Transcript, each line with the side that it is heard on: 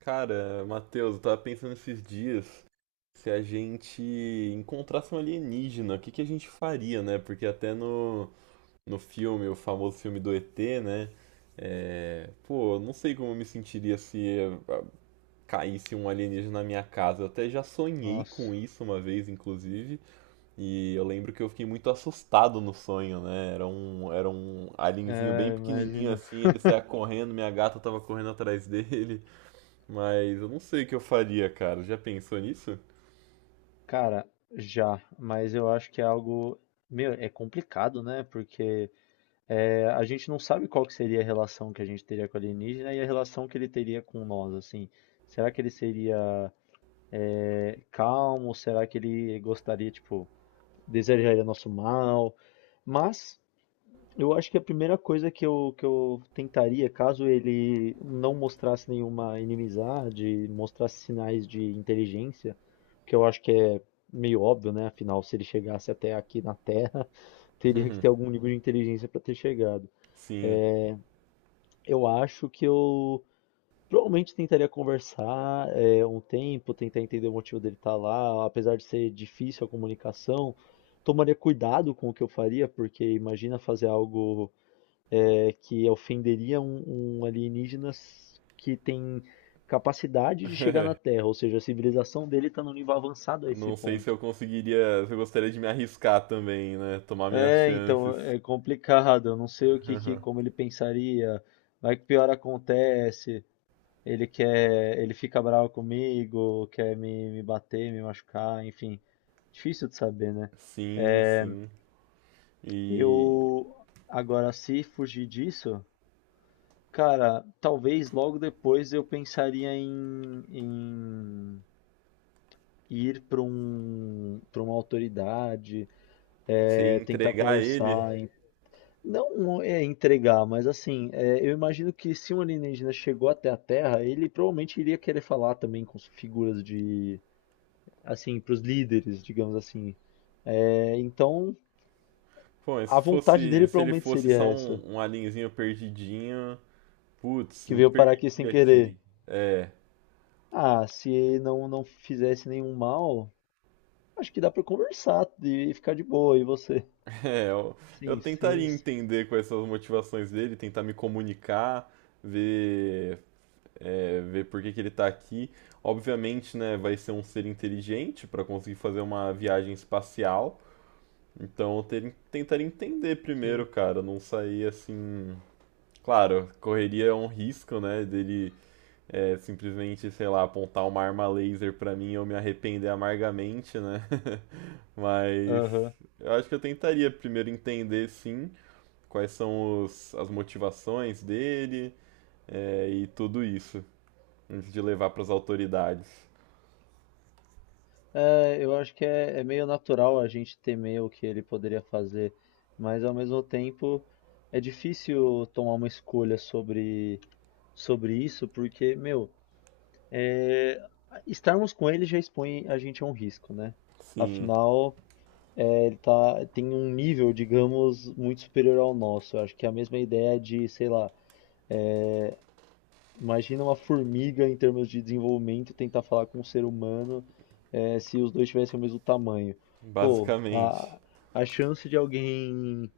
right: Cara, Matheus, eu tava pensando esses dias se a gente encontrasse um alienígena, o que que a gente faria, né? Porque até no filme, o famoso filme do ET, né? É, pô, eu não sei como eu me sentiria se ah, caísse um alienígena na minha casa. Eu até já sonhei
left: Nossa.
right: com isso uma vez, inclusive, e eu lembro que eu fiquei muito assustado no sonho, né? Era um alienzinho bem pequenininho
left: Imagina.
right: assim, ele saía correndo, minha gata tava correndo atrás dele. Mas eu não sei o que eu faria, cara. Já pensou nisso?
left: Cara, já, mas eu acho que é algo, meu, é complicado, né? Porque a gente não sabe qual que seria a relação que a gente teria com o alienígena e a relação que ele teria com nós, assim. Será que ele seria calmo? Será que ele gostaria, tipo, desejaria nosso mal? Mas eu acho que a primeira coisa que eu tentaria, caso ele não mostrasse nenhuma inimizade, mostrasse sinais de inteligência, que eu acho que é meio óbvio, né? Afinal, se ele chegasse até aqui na Terra, teria que ter algum nível de inteligência para ter chegado.
right: Sim.
left: Eu acho que eu provavelmente tentaria conversar um tempo, tentar entender o motivo dele estar lá, apesar de ser difícil a comunicação. Tomaria cuidado com o que eu faria, porque imagina fazer algo que ofenderia um alienígena que tem capacidade de chegar na Terra, ou seja, a civilização dele está num nível avançado a
right: Eu
left: esse
right: não sei se
left: ponto.
right: eu conseguiria, se eu gostaria de me arriscar também, né? Tomar minhas
left: É,
right: chances.
left: então é complicado. Eu não sei o que, que como ele pensaria. Vai que pior acontece. Ele quer, ele fica bravo comigo, quer me bater, me machucar, enfim. Difícil de saber, né?
right: Sim, sim. E
left: Eu agora, se fugir disso, cara, talvez logo depois eu pensaria em ir para para uma autoridade,
right: se
left: tentar
right: entregar ele,
left: conversar, não é entregar, mas assim, é, eu imagino que se um alienígena chegou até a Terra, ele provavelmente iria querer falar também com as figuras de, assim, para os líderes, digamos assim. É, então,
right: pô, mas se
left: a vontade
right: fosse,
left: dele
right: se ele
left: provavelmente
right: fosse
left: seria
right: só
left: essa,
right: um, um alienzinho perdidinho, putz,
left: que
right: me
left: veio parar aqui
right: perdi
left: sem querer.
right: aqui.
left: Ah, se não fizesse nenhum mal. Acho que dá pra conversar e ficar de boa, e você?
right: É, eu
left: Sim,
right: tentaria
left: sim,
right: entender quais são as motivações dele, tentar me comunicar, ver ver por que que ele está aqui. Obviamente, né, vai ser um ser inteligente para conseguir fazer uma viagem espacial. Então, eu tentar entender primeiro,
left: sim.
right: cara, não sair assim. Claro, correria um risco, né, dele simplesmente, sei lá, apontar uma arma laser para mim e eu me arrepender amargamente, né? Mas
left: Aham.
right: eu acho que eu tentaria primeiro entender, sim, quais são as motivações dele, e tudo isso antes de levar pras autoridades.
left: É, eu acho que é meio natural a gente temer o que ele poderia fazer, mas ao mesmo tempo é difícil tomar uma escolha sobre isso, porque, meu, é, estarmos com ele já expõe a gente a um risco, né?
right: Sim,
left: Afinal, é, ele tá, tem um nível, digamos, muito superior ao nosso. Eu acho que é a mesma ideia de, sei lá. é, Imagina uma formiga em termos de desenvolvimento tentar falar com um ser humano, se os dois tivessem o mesmo tamanho. Pô,
right: basicamente.
left: a chance de alguém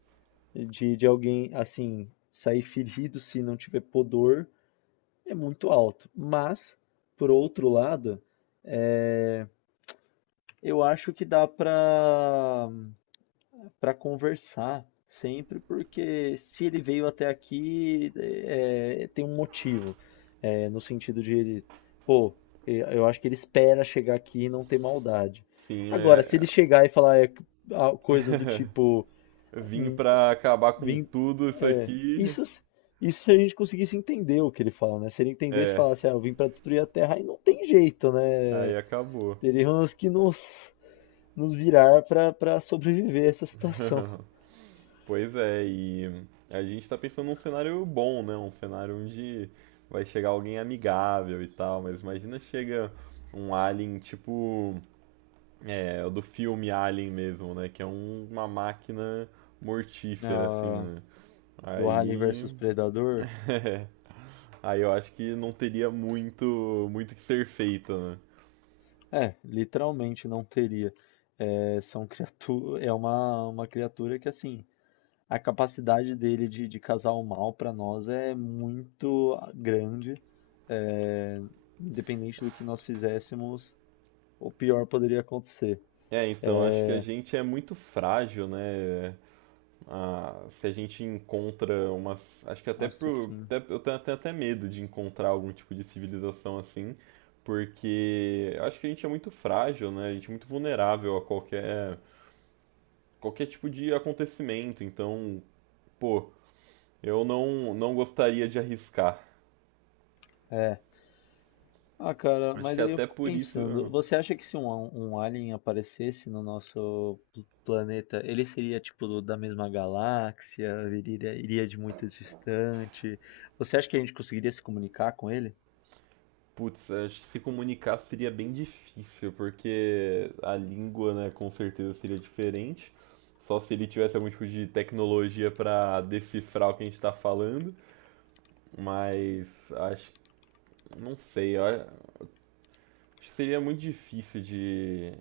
left: de alguém assim sair ferido se não tiver pudor é muito alto. Mas, por outro lado, eu acho que dá pra para conversar sempre, porque se ele veio até aqui, é, tem um motivo. É, no sentido de ele, pô, eu acho que ele espera chegar aqui e não ter maldade.
right: Sim, é.
left: Agora, se ele
right: É,
left: chegar e falar ah, coisas do tipo,
right: vim
left: "Hum,
right: pra acabar com
left: vim,
right: tudo isso
left: é,
right: aqui.
left: isso se a gente conseguisse entender o que ele fala, né? Se ele entendesse e
right: É,
left: falasse, ah, eu vim para destruir a Terra, aí não tem jeito,
right: aí
left: né?
right: acabou.
left: Teríamos que nos virar para sobreviver a essa situação.
right: Pois é, e a gente tá pensando num cenário bom, né? Um cenário onde vai chegar alguém amigável e tal, mas imagina chega um alien tipo. É, o do filme Alien mesmo, né? Que é uma máquina mortífera, assim,
left: Ah,
right: né?
left: do Alien
right: Aí.
left: versus Predador,
right: é, aí eu acho que não teria muito, muito que ser feito, né?
left: é, literalmente não teria. É, são criatu é uma criatura que, assim, a capacidade dele de causar o mal para nós é muito grande. É, independente do que nós fizéssemos, o pior poderia acontecer.
right: É, então acho que a
left: É,
right: gente é muito frágil, né? Ah, se a gente encontra umas. Acho que
left: nossa, assim,
right: eu tenho até, até medo de encontrar algum tipo de civilização assim, porque acho que a gente é muito frágil, né? A gente é muito vulnerável a qualquer, qualquer tipo de acontecimento. Então, pô, eu não, não gostaria de arriscar.
left: é, ah, cara,
right: Acho
left: mas
right: que
left: aí eu
right: até
left: fico
right: por
left: pensando,
right: isso
left: você acha que se um alien aparecesse no nosso planeta, ele seria tipo da mesma galáxia, viria, iria de muito distante? Você acha que a gente conseguiria se comunicar com ele?
right: putz, acho que se comunicar seria bem difícil, porque a língua, né, com certeza seria diferente. Só se ele tivesse algum tipo de tecnologia pra decifrar o que a gente tá falando. Mas acho, não sei, eu acho que seria muito difícil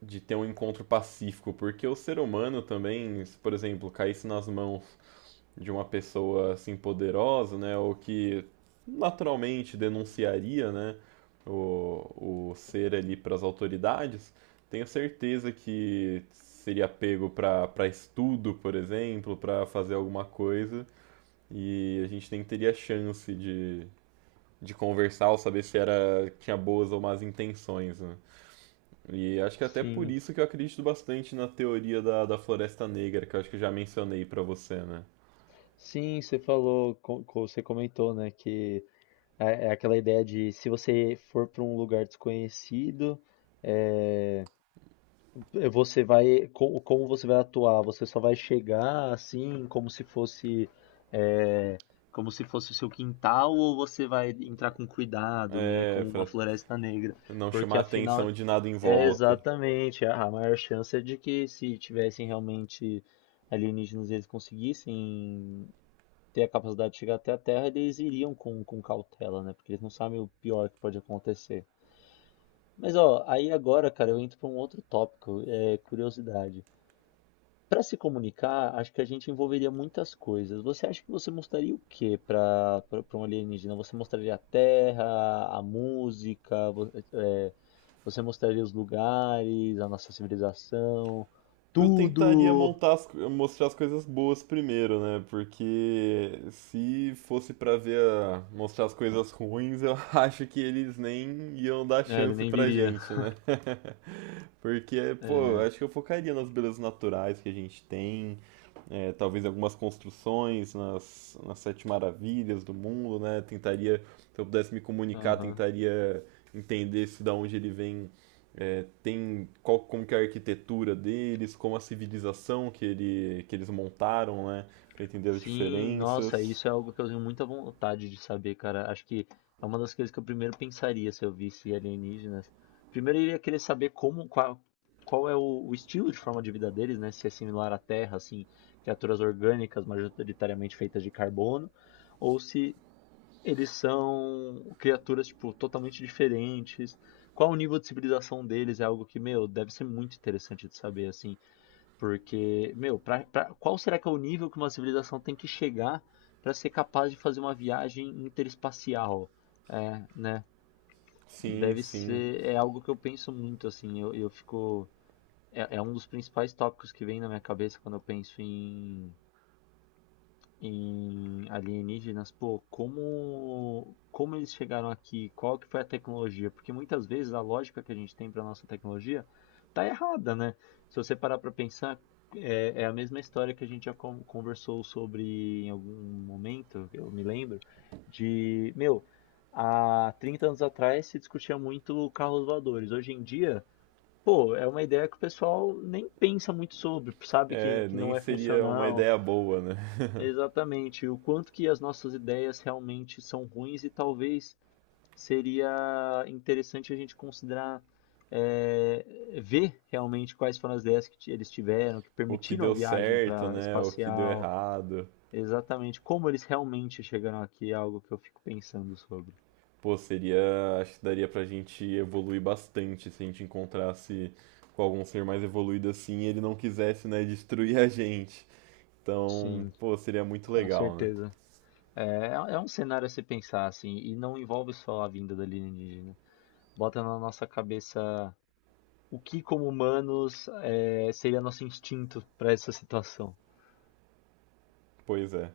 right: de ter um encontro pacífico, porque o ser humano também, se, por exemplo, caísse nas mãos de uma pessoa assim poderosa, né, ou que naturalmente denunciaria, né, o ser ali para as autoridades, tenho certeza que seria pego para para estudo, por exemplo, para fazer alguma coisa, e a gente nem teria chance de conversar ou saber se era tinha boas ou más intenções, né? E acho que até por
left: Sim,
right: isso que eu acredito bastante na teoria da Floresta Negra, que eu acho que eu já mencionei para você, né?
left: sim, você falou, você comentou, né, que é aquela ideia de se você for para um lugar desconhecido, é, eh, você vai, como você vai atuar? Você só vai chegar assim, como se fosse, eh, como se fosse o seu quintal, ou você vai entrar com cuidado, né?
right: É,
left: Como uma
right: Fra,
left: floresta negra,
right: não chamar
left: porque
right: a
left: afinal,
right: atenção de nada em
left: é
right: volta.
left: exatamente a maior chance é de que se tivessem realmente alienígenas, e eles conseguissem ter a capacidade de chegar até a Terra, eles iriam com cautela, né? Porque eles não sabem o pior que pode acontecer. Mas ó, aí agora, cara, eu entro para um outro tópico, é curiosidade. Para se comunicar, acho que a gente envolveria muitas coisas. Você acha que você mostraria o quê para um alienígena? Você mostraria a terra, a música, você mostraria os lugares, a nossa civilização,
right: Eu tentaria
left: tudo?
right: montar mostrar as coisas boas primeiro, né? Porque se fosse pra ver mostrar as coisas ruins, eu acho que eles nem iam dar
left: É, ele
right: chance
left: nem
right: pra
left: viria.
right: gente, né? Porque, pô,
left: É,
right: acho que eu focaria nas belezas naturais que a gente tem, talvez algumas construções, nas 7 maravilhas do mundo, né? Tentaria, se eu pudesse me comunicar,
left: aham.
right: tentaria entender se da onde ele vem, é, tem qual, como que é a arquitetura deles, como a civilização que, ele, que eles montaram, né? Para entender as
left: Sim, nossa,
right: diferenças.
left: isso é algo que eu tenho muita vontade de saber, cara. Acho que é uma das coisas que eu primeiro pensaria se eu visse alienígenas. Primeiro eu iria querer saber como, qual é o estilo de forma de vida deles, né? Se é similar à Terra, assim, criaturas orgânicas majoritariamente feitas de carbono, ou se eles são criaturas, tipo, totalmente diferentes. Qual o nível de civilização deles? É algo que, meu, deve ser muito interessante de saber, assim. Porque, meu, qual será que é o nível que uma civilização tem que chegar para ser capaz de fazer uma viagem interespacial? É, né?
right: Sim,
left: Deve
right: sim.
left: ser, é algo que eu penso muito, assim, eu fico, é, é um dos principais tópicos que vem na minha cabeça quando eu penso em alienígenas, pô, como eles chegaram aqui? Qual que foi a tecnologia? Porque muitas vezes a lógica que a gente tem para nossa tecnologia tá errada, né? Se você parar para pensar, é, é a mesma história que a gente já conversou sobre em algum momento, eu me lembro, de, meu, há 30 anos atrás se discutia muito carros voadores. Hoje em dia, pô, é uma ideia que o pessoal nem pensa muito sobre, sabe
right: É,
left: que
right: nem
left: não é
right: seria uma
left: funcional.
right: ideia boa, né?
left: Exatamente. O quanto que as nossas ideias realmente são ruins e talvez seria interessante a gente considerar é, ver realmente quais foram as ideias que eles tiveram, que
right: O que
left: permitiram a
right: deu
left: viagem
right: certo,
left: para
right: né? O que deu
left: espacial,
right: errado.
left: exatamente como eles realmente chegaram aqui, é algo que eu fico pensando sobre.
right: Pô, seria. Acho que daria pra gente evoluir bastante se a gente encontrasse com algum ser mais evoluído assim e ele não quisesse, né, destruir a gente. Então,
left: Sim,
right: pô, seria muito
left: com
right: legal, né?
left: certeza. É, é um cenário a se pensar assim, e não envolve só a vinda da alienígena. Bota na nossa cabeça o que como humanos é, seria nosso instinto para essa situação.
right: Pois é.